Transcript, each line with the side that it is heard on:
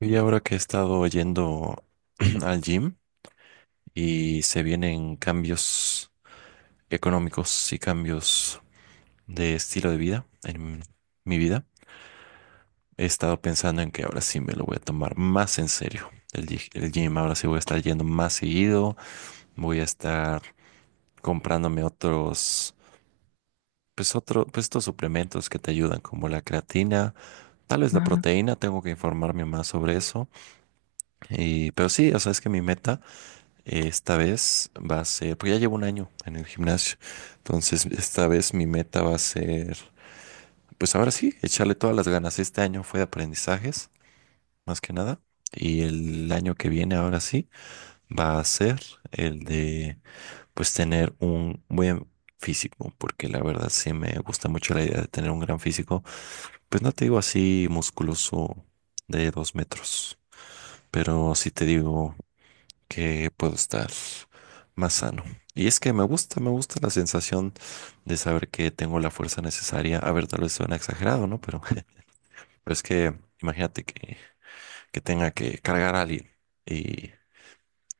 right: Y ahora que he estado yendo al gym y se vienen cambios económicos y cambios de estilo de vida en mi vida, he estado pensando en que ahora sí me lo voy a tomar más en serio. El gym ahora sí voy a estar yendo más seguido, voy a estar comprándome otros, pues otro, pues estos suplementos que te ayudan como la creatina, tal vez la
left: Ajá,
right: proteína, tengo que informarme más sobre eso. Y, pero sí, o sea, es que mi meta, esta vez va a ser, porque ya llevo un año en el gimnasio, entonces esta vez mi meta va a ser, pues ahora sí, echarle todas las ganas. Este año fue de aprendizajes, más que nada, y el año que viene, ahora sí, va a ser el de, pues tener un buen físico, porque la verdad sí me gusta mucho la idea de tener un gran físico, pues no te digo así musculoso de 2 metros, pero sí te digo que puedo estar más sano. Y es que me gusta la sensación de saber que tengo la fuerza necesaria. A ver, tal vez suena exagerado, ¿no? Pero, pero es que imagínate que tenga que cargar a alguien y,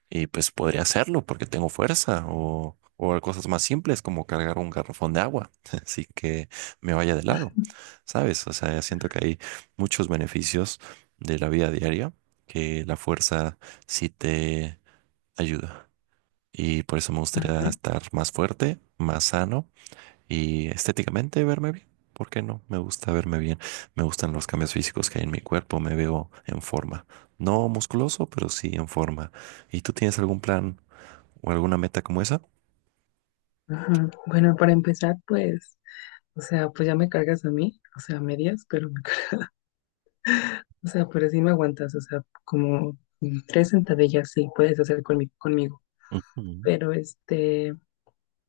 right: y pues podría hacerlo porque tengo fuerza o cosas más simples como cargar un garrafón de agua, así que me vaya de lado, ¿sabes? O sea, siento que hay muchos beneficios de la vida diaria que la fuerza sí te ayuda. Y por eso me gustaría
left: ajá,
right: estar más fuerte, más sano y estéticamente verme bien. ¿Por qué no? Me gusta verme bien. Me gustan los cambios físicos que hay en mi cuerpo. Me veo en forma. No musculoso, pero sí en forma. ¿Y tú tienes algún plan o alguna meta como esa?
left: ajá. Bueno, para empezar, pues, o sea, pues ya me cargas a mí, o sea, a medias, pero me cargas, o sea, pero sí me aguantas, o sea, como tres sentadillas sí puedes hacer conmigo,
right: Ujú.
left: pero este,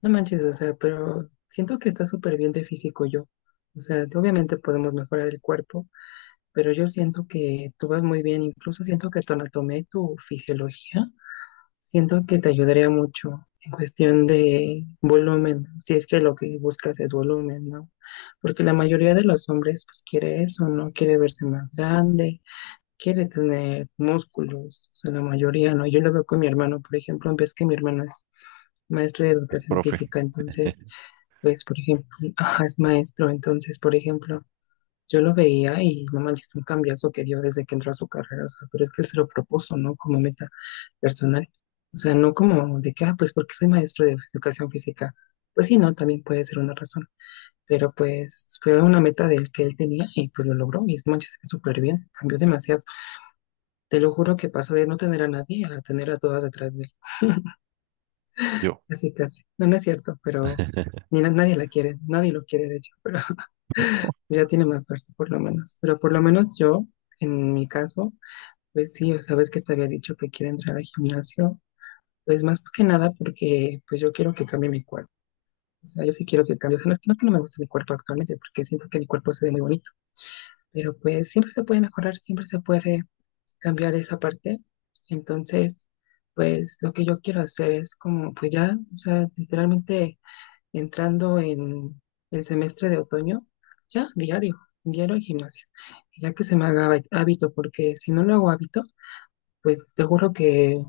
left: no manches, o sea, pero siento que está súper bien de físico yo, o sea, obviamente podemos mejorar el cuerpo, pero yo siento que tú vas muy bien, incluso siento que tu anatomía y tu fisiología siento que te ayudaría mucho en cuestión de volumen, si es que lo que buscas es volumen, ¿no? Porque la mayoría de los hombres pues quiere eso, ¿no? Quiere verse más grande, quiere tener músculos, o sea, la mayoría, ¿no? Yo lo veo con mi hermano, por ejemplo, ves que mi hermano es maestro de
right: Es
left: educación
right: profe.
left: física. Entonces, pues, por ejemplo, ajá, es maestro, entonces, por ejemplo, yo lo veía y no manches, un cambiazo que dio desde que entró a su carrera, o sea, pero es que él se lo propuso, ¿no? Como meta personal. O sea, no como de que, ah, pues porque soy maestro de educación física. Pues sí, no, también puede ser una razón. Pero pues fue una meta del que él tenía y pues lo logró y no manches, súper bien, cambió demasiado. Te lo juro que pasó de no tener a nadie a tener a todas detrás de él.
right: Yo.
left: Así casi. No, no es cierto, pero ni nadie la quiere, nadie lo quiere de hecho, pero ya tiene más suerte por lo menos. Pero por lo menos yo, en mi caso, pues sí, o sabes que te había dicho que quiero entrar al gimnasio. Pues más que nada porque pues yo quiero que cambie mi cuerpo. O sea, yo sí quiero que cambie. O sea, no es que, no es que no me gusta mi cuerpo actualmente porque siento que mi cuerpo se ve muy bonito. Pero pues siempre se puede mejorar, siempre se puede cambiar esa parte. Entonces, pues lo que yo quiero hacer es como, pues ya, o sea, literalmente entrando en el semestre de otoño, ya diario, diario al gimnasio. Ya que se me haga hábito porque si no lo hago hábito, pues te juro que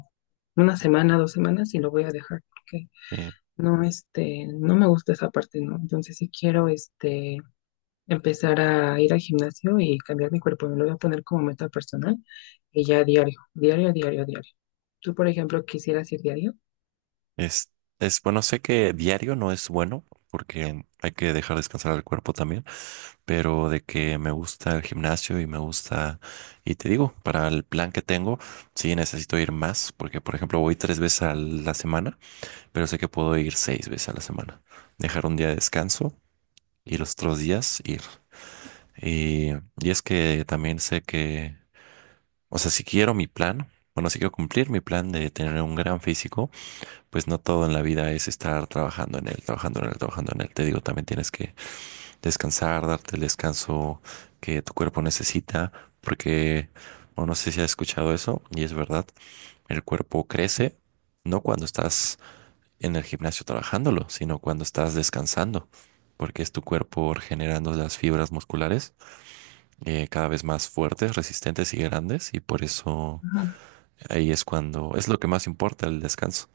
left: una semana, dos semanas y lo voy a dejar porque
right: Sí.
left: no, este, no me gusta esa parte, ¿no? Entonces sí quiero, este, empezar a ir al gimnasio y cambiar mi cuerpo, me lo voy a poner como meta personal y ya diario, diario, diario, diario. Tú, por ejemplo, quisieras ir diario.
right: Es, es bueno, sé que diario no es bueno porque hay que dejar descansar al cuerpo también, pero de que me gusta el gimnasio y me gusta, y te digo, para el plan que tengo, sí necesito ir más, porque por ejemplo voy tres veces a la semana, pero sé que puedo ir seis veces a la semana, dejar un día de descanso y los otros días ir. Y, y es que también sé que, o sea, si quiero mi plan, bueno, si quiero cumplir mi plan de tener un gran físico, pues no todo en la vida es estar trabajando en él, trabajando en él, trabajando en él. Te digo, también tienes que descansar, darte el descanso que tu cuerpo necesita, porque, bueno, no sé si has escuchado eso, y es verdad, el cuerpo crece no cuando estás en el gimnasio trabajándolo, sino cuando estás descansando, porque es tu cuerpo regenerando las fibras musculares cada vez más fuertes, resistentes y grandes, y por eso
left: Ajá,
right: ahí es cuando es lo que más importa el descanso.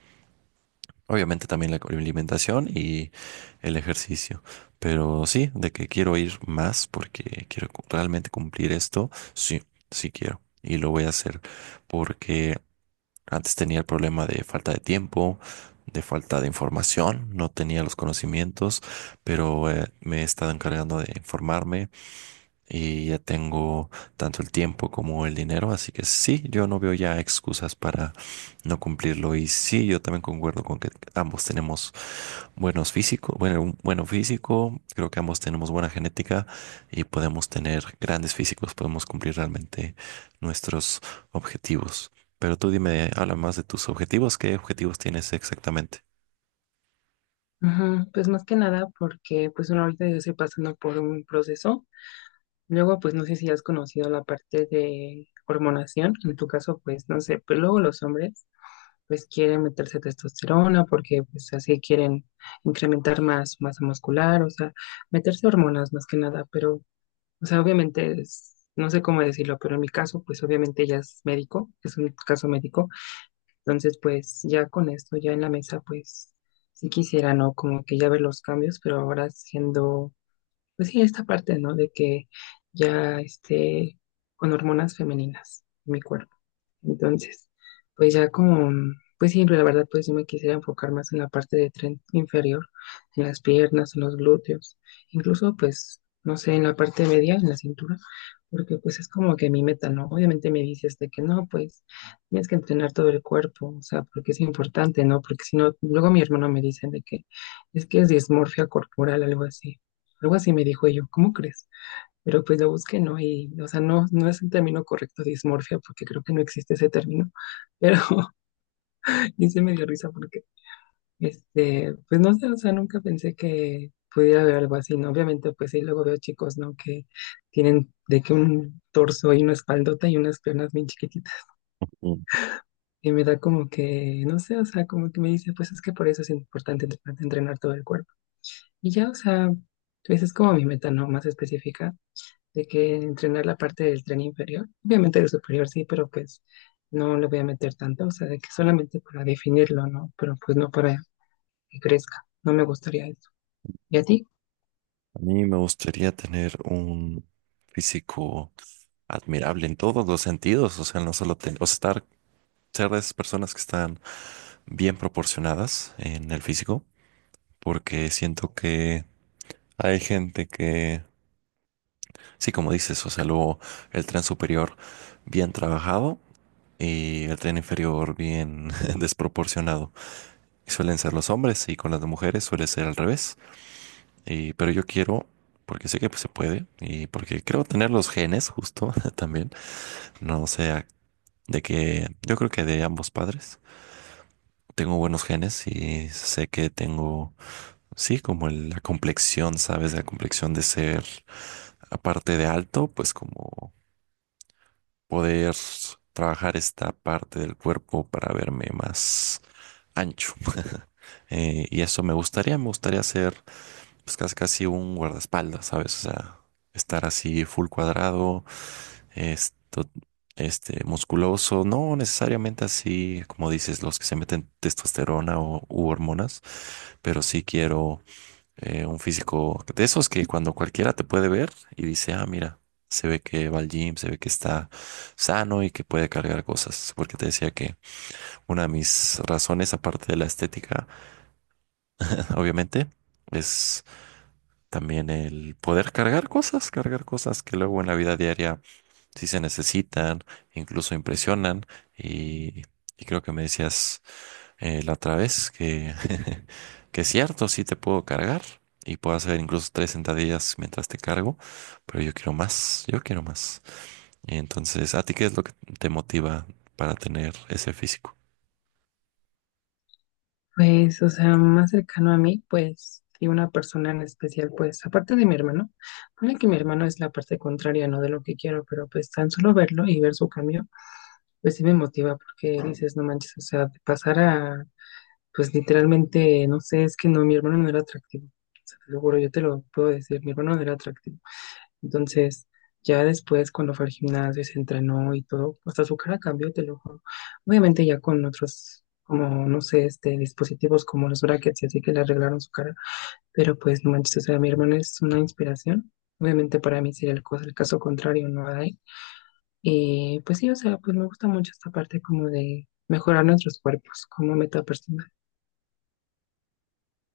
right: Obviamente también la alimentación y el ejercicio, pero sí, de que quiero ir más porque quiero realmente cumplir esto, sí, sí quiero y lo voy a hacer porque antes tenía el problema de falta de tiempo, de falta de información, no tenía los conocimientos, pero me he estado encargando de informarme, y ya tengo tanto el tiempo como el dinero, así que sí, yo no veo ya excusas para no cumplirlo. Y sí, yo también concuerdo con que ambos tenemos buenos físicos, bueno, un bueno físico, creo que ambos tenemos buena genética y podemos tener grandes físicos, podemos cumplir realmente nuestros objetivos. Pero tú dime, habla más de tus objetivos, ¿qué objetivos tienes exactamente?
left: ajá. Pues más que nada porque pues bueno, ahorita yo estoy pasando por un proceso. Luego, pues no sé si has conocido la parte de hormonación. En tu caso, pues no sé, pero luego los hombres pues quieren meterse testosterona porque pues así quieren incrementar más masa muscular, o sea, meterse hormonas más que nada, pero, o sea, obviamente es, no sé cómo decirlo, pero en mi caso, pues obviamente ella es médico, es un caso médico, entonces pues ya con esto, ya en la mesa, pues sí quisiera, ¿no? Como que ya ver los cambios, pero ahora siendo, pues sí, esta parte, ¿no? De que ya esté con hormonas femeninas en mi cuerpo. Entonces, pues ya como, pues sí, la verdad, pues yo me quisiera enfocar más en la parte de tren inferior, en las piernas, en los glúteos, incluso pues, no sé, en la parte media, en la cintura, porque pues es como que mi meta, ¿no? Obviamente me dices de que no, pues tienes que entrenar todo el cuerpo, o sea, porque es importante, ¿no? Porque si no, luego mi hermano me dice de que es dismorfia corporal, algo así me dijo yo, ¿cómo crees? Pero pues lo busqué, ¿no? Y, o sea, no, no es el término correcto, dismorfia, porque creo que no existe ese término, pero y se me dio risa porque, este, pues no sé, o sea, nunca pensé que pudiera haber algo así, ¿no? Obviamente, pues sí, luego veo chicos, ¿no? Que tienen de que un torso y una espaldota y unas piernas bien chiquititas,
right: Mm.
left: y me da como que, no sé, o sea, como que me dice, pues es que por eso es importante entrenar todo el cuerpo. Y ya, o sea, pues es como mi meta, ¿no? Más específica de que entrenar la parte del tren inferior, obviamente el superior sí, pero pues no le voy a meter tanto, o sea, de que solamente para definirlo, ¿no? Pero pues no para que crezca, no me gustaría eso. ¿Y a ti?
right: A mí me gustaría tener un físico admirable en todos los sentidos, o sea, no solo o sea, estar, ser de esas personas que están bien proporcionadas en el físico, porque siento que hay gente que, sí, como dices, o sea, luego el tren superior bien trabajado y el tren inferior bien desproporcionado. Y suelen ser los hombres y con las mujeres suele ser al revés. Y, pero yo quiero... Porque sé que pues, se puede y porque creo tener los genes justo también. No sea de que yo creo que de ambos padres, tengo buenos genes y sé que tengo, sí, como la complexión, ¿sabes? La complexión de ser, aparte de alto, pues como poder trabajar esta parte del cuerpo para verme más ancho. Y eso me gustaría ser pues casi, casi un guardaespaldas, ¿sabes? O sea, estar así full cuadrado esto, este, musculoso, no necesariamente así, como dices, los que se meten testosterona o, u hormonas, pero sí quiero un físico de esos que cuando cualquiera te puede ver y dice, ah, mira, se ve que va al gym, se ve que está sano y que puede cargar cosas. Porque te decía que una de mis razones, aparte de la estética, obviamente, es también el poder cargar cosas que luego en la vida diaria si se necesitan, incluso impresionan. Y, y creo que me decías la otra vez que, que es cierto, sí te puedo cargar y puedo hacer incluso tres sentadillas mientras te cargo, pero yo quiero más, yo quiero más. Entonces, ¿a ti qué es lo que te motiva para tener ese físico?
left: Pues, o sea, más cercano a mí, pues, y una persona en especial, pues, aparte de mi hermano, pone que mi hermano es la parte contraria, ¿no? De lo que quiero, pero pues tan solo verlo y ver su cambio, pues sí me motiva porque dices, no manches, o sea, de pasar a pues literalmente, no sé, es que no, mi hermano no era atractivo. O sea, te lo juro, yo te lo puedo decir, mi hermano no era atractivo. Entonces, ya después, cuando fue al gimnasio y se entrenó y todo, hasta su cara cambió, te lo juro. Obviamente, ya con otros, como, no sé, este, dispositivos como los brackets y así que le arreglaron su cara. Pero pues, no manches, o sea, mi hermano es una inspiración. Obviamente, para mí sería el caso contrario, no hay. Y pues sí, o sea, pues me gusta mucho esta parte como de mejorar nuestros cuerpos como meta personal.